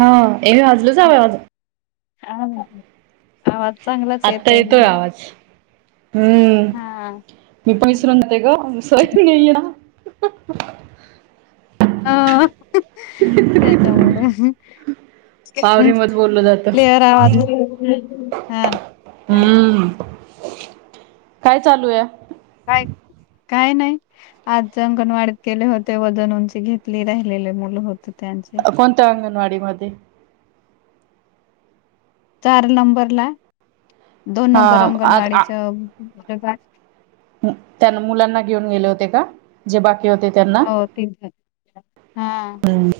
हम्म [unintelligible] हां. आवाज चांगलाच आत्ता येतोय ना आता. आवाज. हम्म हा. मी पैसरून जाते ग [unintelligible] [unintelligible] हा त्याच्यामुळ पावरी मच [unintelligible] बोललं जातं. क्लिअर आवाज हा का हम्म काय चालू ये? काय काय नाही आज ज अंगणवाडीत केले होते. वजन- उंची घेतली राहिलेले मुलं होत कोणत्या अंगनवाडीत? मध्ये चार नंबर ला. दोन हा नंबर अंगणवाडीच [inaudible] त्यां मुलांना घेऊन गेले होते का जे बाकी.. होते त्यांना तिथे हा हम्म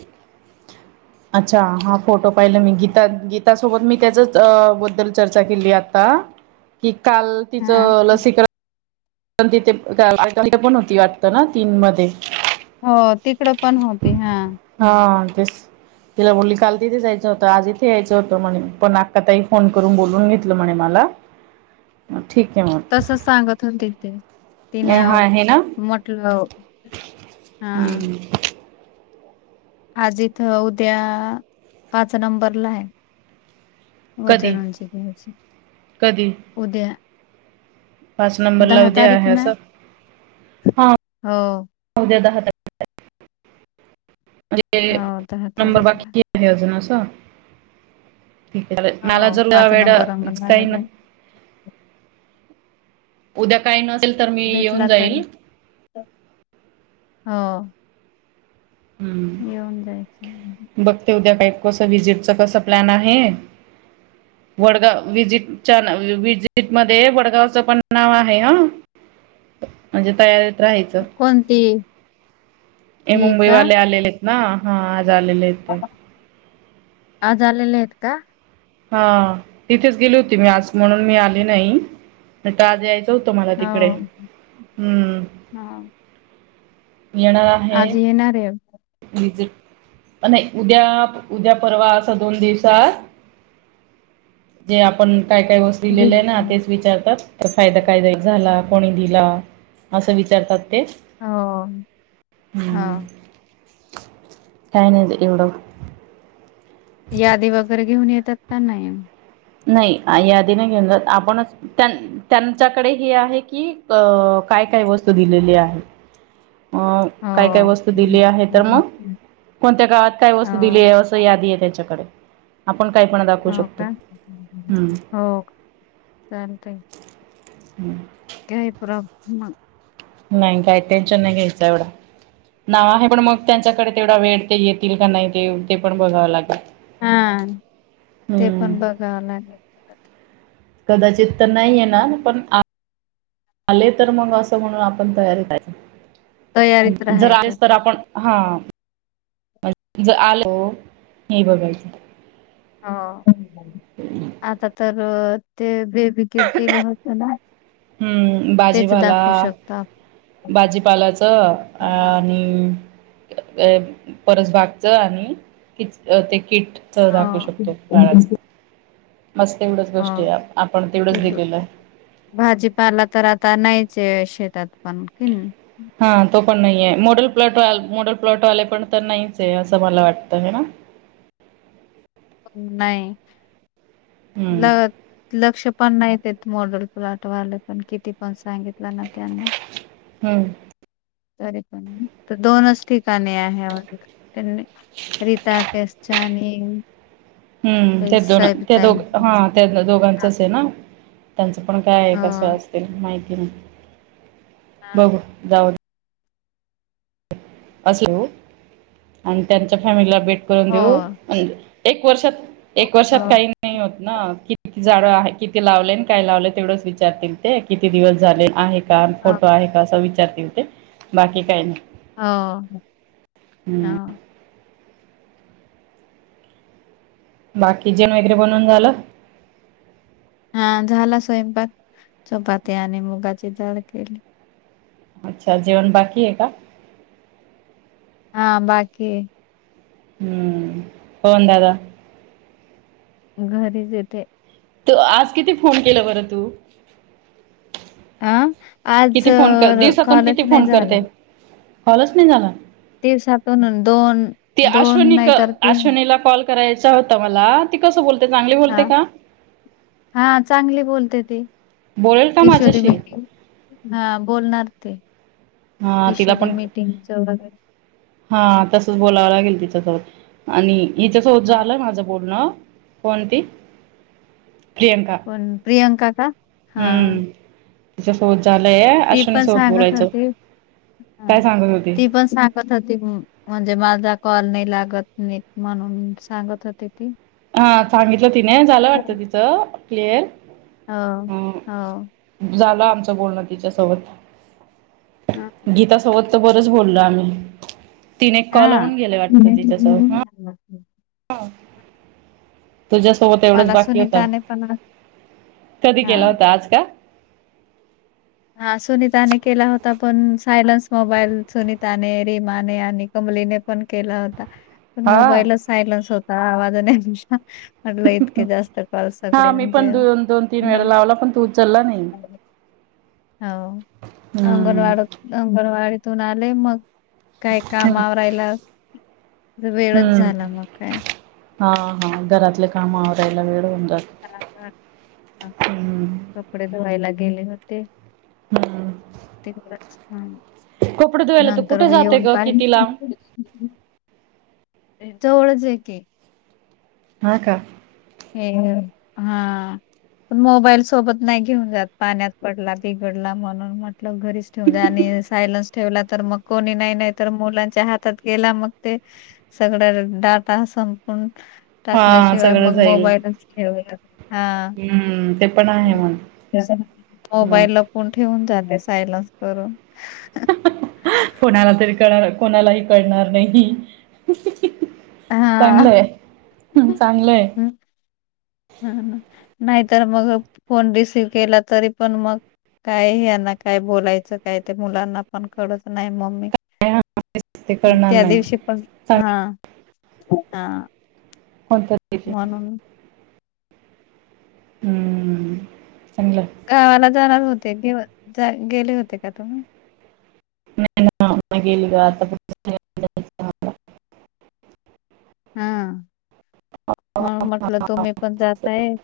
अच्छा हा फोटो पाहिलं मी गीता गीता सोबत मी त्याच्याच बद्दल चर्चा केली आता की. काल हा तिचं लसीकरण. तिथे पण होती वाटता ना तीन मध्ये. हो तिकडं पण होती हा. हा तेच तिला बोलली काल तिथे जायचं होतं आज इथे यायचं होतं म्हणे पण अका ताई फोन करून बोलून घेतलं म्हणे मला. ठीक आहे मग तसच सांगत होते. ते हा तिनं आहे ना म्हटलं हा! हम्म आज इथं उद्या पाच नंबरला आहे.. कधी वजन उंची घायची. कधी उद्या पाच नंबर ला दहा उद्या तारीख आहे ना असं.. हो दे द हातात. हो म्ह दहा नंबर तारखेला बाकीज [inaudible] हो मॅलाजरला पाच नंबर वेळाच अंगणवाडी काही ना. जाईल. उद्या काही नस तर मी भेटला येऊन तरी जाईल. हा. जायचं हम्म बघते उद्या काय? कस विजिट च कस प्लॅन आहे वडगाव विजिटच्या विजिट मध्ये वडगावच पण नाव आहे ह म्हणजे तयारी कोणती? हे ही का मुंबईवाले आलेले. ह हा. मजाले येते. आज आलेले आहेत का? हा तिथेच गेली होती मी आज म्हणून मी आले नाही आज यायच. त मला तिकडे हो हम्. आजी येणार आहे. उद्या उद्या परवा असा दोन दिवसात जे आपण काय काय वोष्ट वि- लिलेली आहे ना तेच विचारतात तर फायदा कायदा एक झाला. कोणी दिला असं विचारतात. ते हो हो हम्. कायन एवढं. यादी वगैरे घेऊन येतात. का नाही. नाही यादी नाही घेऊन जात आपणच त्यां त्यांच्याकडे हे आहे की अ काय काय वस्तू दिलेली आहे. अ हो काय काय वस्तू दिली आहे तर मग कोणत्या काळात काय वस्तू दिली हो आहे असं यादी आहे त्याच्याकडे आपण काही पण दाखवू हो शकतो का हम्म हो का चालतय. हम्म. काही प्रब नाही काही टेन्शन नाही घ्यायच एवढं नाव आहे पण मग त्यांच्याकडे तेवढा वेळ ते येतील का नाही ते ते पण बघावं लागेल. हा ते हम्म पण बघावं लागेल परत कदाचित तर नाही आहे ना पण आले तर मग असं म्हणून आपण तयारीतच. तयारीत जर राहायचं आहेस तर आपण हा ज आलं हे बघायचं. हा आता तर ते बे विकेट दिलं होत ना हम्म तेच भाजीपाला दाखवू शकतो आप भाजीपालाचं आणि अ परत भागच आणि कि ते किट हा बस तेवढंच हा गोष्टी आहे आपण तेवढंच दिलेलं आहे भाजीपाला तर आता नाहीच शेत त्यात पण कीन हा तो पण नाही मोॉडल प्लॉट मोॉडल प्लॉट वाले पण तर नाहीच आहे असं मला वाटत ह ना नाही ल हम्म लक्ष पण नाही मॉडेल प्लॉट वाले पण किती पण सांगितलं ना त्यांना हम्म त पण तर दोनच ठिकाणी आहे त्यां रीता केशनी हम् हम्म त्या दोन त्या दोघ हा ताईंच त्या दोघांचच आहे ना त पण काय आहे कसं हो असतील माहिती बघ जाऊ अस आणि त्यांच्या फॅमिलीला भेट हो देऊ एक वर्षात हो एक वर्षात हो काही नाहीत ना किती झाडं आहे किती लावले काय लावले तेवढंच विचारतील ते किती दिवस झाले आहे का हो फोटो आहे का विचार ज होते बाकी काही नाही हो हम्म ह बाकीचेण वगैरे बनवून झालं हा झाला स्वयंपाक चपाती आणि मुगाची जळ केली अच्छा जेवन बाकी आहे का हा बाकी हम्म हो द द घरीच येते तर आज किती फोन केला बरं तू अ आज किती फोन कर दिवसातून किती कॉलेज नाही फोन झालं. करते [unintelligible] नाही झाला. दिवसातून दोन, ती दोन अश्वनी नाही क तर तीन अश्वनीला कॉल करायचा होता मला ते कसं ब हा हा चांगली बोलते ती. बोलेल का किशोरी माझ्याशी भेटेल हा बोलणार ती हा तिला किशोरी पण मिटिंग च हा तसचं बोलावं लागेल तिच्या सोबत आणि इथंच होत हा, झालंय माझं बोलणं कोणती प्रियंका पण प्रियांका का हा हम्म [unintelligible] ती अश्विनी पण सोबत सांगत बोलायचं होती काय सांगत होती ती पण सांगत होती. म्हणजे माझा कॉल नाही लागत, नाही म्हणून सांगत होते. हा सांगितलं तिने झालं हो वाटत तिचं क्लिअर हो हं झालं. आमचं बोलणं तिच्यासोबत गीता सोबत तर बरचं बोललो आम्ही. तिने हा कॉल होन गेले वाटत [unintelligible] तुझ्यासोबत एवढंच मला बाकी होत सुनीताने पण कधी हा केला होता, आज का? हा सुनीताने केला होता, पण सायलन्स मोबाईल सुनिताने रीमाने आणि कमलीने पण केला होता. पण हा मोबाईल सायन्स होता. हा आवाजाने इतके जास्त कॉल हा सगळे मी पण म्हणजे हो द दोन, तीन वेळा लावला. पण तू उचलला नाही. हो हम्म अंगनवाडत [unintelligible] वाडीतून आले मग काय हम्म कामावरायला वेळच हम्म झाला, मग काय? हा हा घरातले काम आवरायला वेळ जात हा ह हम्म कपडे धुवायला गेले होते. हम्म ते घराचं हम्.... कपडे धुवायला तर कुठे जाते ग कितीिला... जवळच आहे की हा का हा पण मोबाईल सोबत नाही घेऊन जात पाण्यात पडला बिघडला म्हणून म्हटलं घरीच ठेवून जा आणि सायलन्स ठेवला तर मग कोणी नाही नाही तर मुलांच्या हातात गेला मग ते सगळं डाटा संपून..... हा टाकल्याशिवाय सगळं मग... जाईल मोबाईलच ठे हा हम्म ते पण आहे म्हण मग मोबाईल ला पण ठेवून जात.... सायलन्स करून... कोणाला तरी कळणार कोणालाही कळणार नाही... चांगलंय... हा.... हम् हम.... नाहीतर मग फोन रिसीव केला तरी पण मग काय हना काय बोलायचं काय ते मुलांना पण कळत नाही मम्मी हरकत ते कळणार त्या नाही दिवशी पण चांग हा... हा... होता... म्हणून हम्म.... चांगलं.... गावाला जाणार होतेे गेले होते का तुम्ही.... न मागलग त... हा... म मतलब तुम... पण जातय...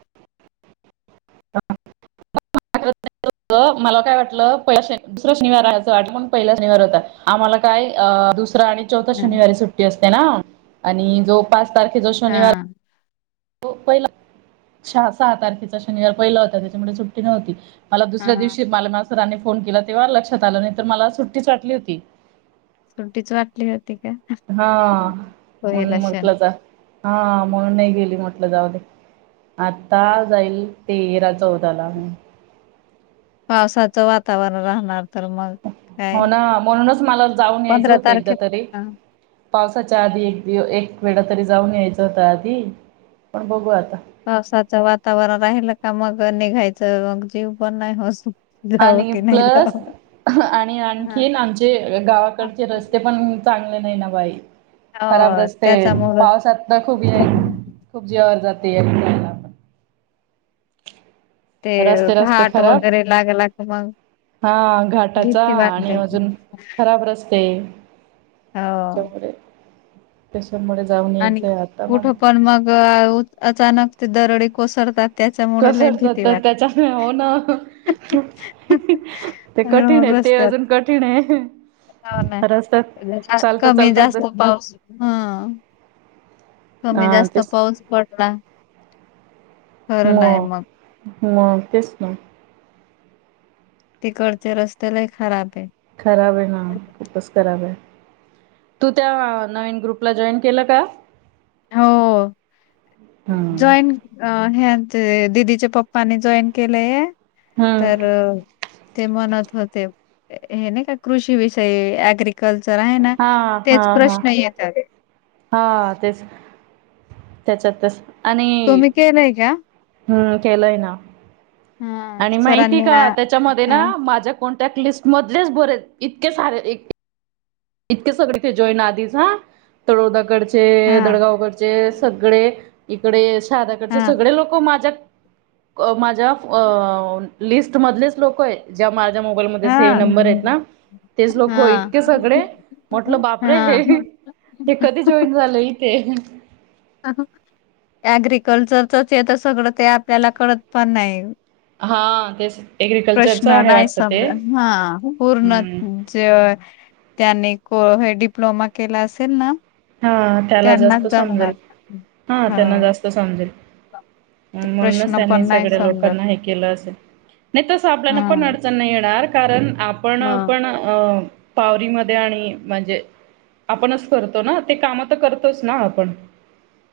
मला काय वाटलं पहि दुसरा शनिवार राहायचं वाट पण पहिला शनिवार होता आम्हाला कायस.... त आणि चौथ हा शनिवारी सुट्टी असते. ना आणि जो पाच तारखे... हिजो शनिवार... हा. पहिला सहा सहा तारखेचा शनिवार पहिला होता त्याच्यामुळे सुट्टी नव्हती.... मला दुसऱ्या हा. दिवशी मला मा.. फोन केला तेव्हा लक्षात आलं नाही तर मला सुट्टीच वाटली होती.... सुटीच वाटली होती... का? हा पहिला म्हणून म्हटलं शनी. जा... हा म्हणून नाही गेली म्हटलं जाऊ दे आता जाईल तेरा चौदाला म.... पावसाचं वातावरण राहणार.... तर मग हो काय ना म्हणूनच मला जाऊन यायचं पंधरा होतं एकदा तारखे तरी. हा पावसाच्या आधी एक दि एक वेळा तरी जाऊन यायचं होत आधी पण बघू आता. पावसाचं वातावरण राहिलं का मग निघायचं मग जीव पण नाही होत. जावं आणि की नाही प्लस जावं. आणि आणखीन आमचे गावाकडचे रस्ते पण चांगले नाही ना वय खराब हो रस्ते त्याच्यामुळ पावसात तर खूप खूप जिवावर जात [unintelligible] ते रस्ते रस्ते घाट खराब वगैरे लागला की मग हा घाटाचा भीती आणि वाटते अजून खराब रस्ते हो त्याच्यामुळे टस आणि कुठं पण मग अचानक ते दरडी कोसरतात कसरतात तर त्याच्याने हो ना ते कठीण रोड आहे ते रस्त्यात अजून कठीण आहे हो ना रस्त्यात जास्त चालतात कमी चालतात जास्त पाऊस हा कमी जास्त पाऊस पडला खरं नाही मग म तेच् ना. तिकडच्या रस्त्यालाही खराब आहे. खराब आहे ना खपस खराब आहे. तू त्या नवीन ग्रुपला जॉईन केलं का? हो हम्म जॉईन अ ह दिदीच्या पप्पानी जॉईन केलंय. तर हम्म ते म्हणत होते हे ना का कृषीविषयी अँग्री कल्चर आहे ना हा हा तेच हा प्रश्न येतात. हा तेच त्याच्यातच आणि तुम्ही केलाय का? हम्म केलय ना. हां. आणि माहिती सरांनी का हां, त्याच्यामध्ये ना हां, माझ्या कोण टकलिस्ट मधलेच बरेल इतके सारे इतके सगळे ते जॉईन आधच तळोदाकडचे चे हां, दडगावकचे सगळे इकडे दाकडचे हां, सगळे लोक माझ्या माझ्या लिस्ट मधलेच लोकं हे ज्या मा मोबाईल मध्ये सेव्ह हां, नंबर आहेत ना तेच लोक इतके सगळे म्हटलं बापरे हां, ते कधी जॉईन झालं ते अग्रिकल्चरचच य तर सगळं ते आपल्याला कळत पण नाही हा तेच एग्रिकल्चरच प्रश्न आहे नाही वाटत ते समजा हा पूर्ण हम्म जे त्यांनी हे डिप्लोमा केला असेल ना हा त्याला त्यांनाच जास्त समजेल जमणार. हा त्यांना जास्त समजेल ते म्हणूनच प्रश्न त्यांनी पण नाही सगळ्या समजत लोकांना हे केलं असेल नाही तसं आपल्याला पण हा. अडचण नाही येणार कारण आपण पण अ पावररीमध्ये आणि म्हणजे आपणच करतो ना ते काम तर करतोच ना आपण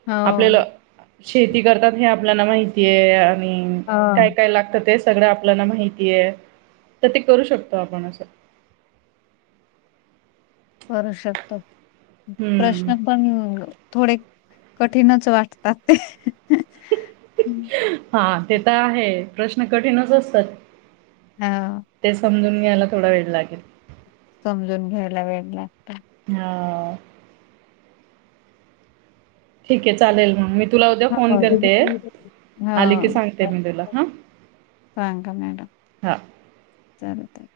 होा आपल्याला शेती करतात हे आपल्याला माहितीय आणि काय हं. काय लागतात ते सगळं आपल्याला माहिती आहे तर ते करू शकतो आपण असं करू शकतो हम्म. प्रश्न पण थोडे कठीणच वाटतात ते हा ते तर आहे प्रश्न कठीणच असतात हा ते समजून ला थडा वेळ लागेल समजून घ्यायला वेळ लागत हा ठीक आहे चालेल मग मी तुला उद्या हो फोन करते हो आली की सांगते मी तुला हां सांग मॅडम हां चाल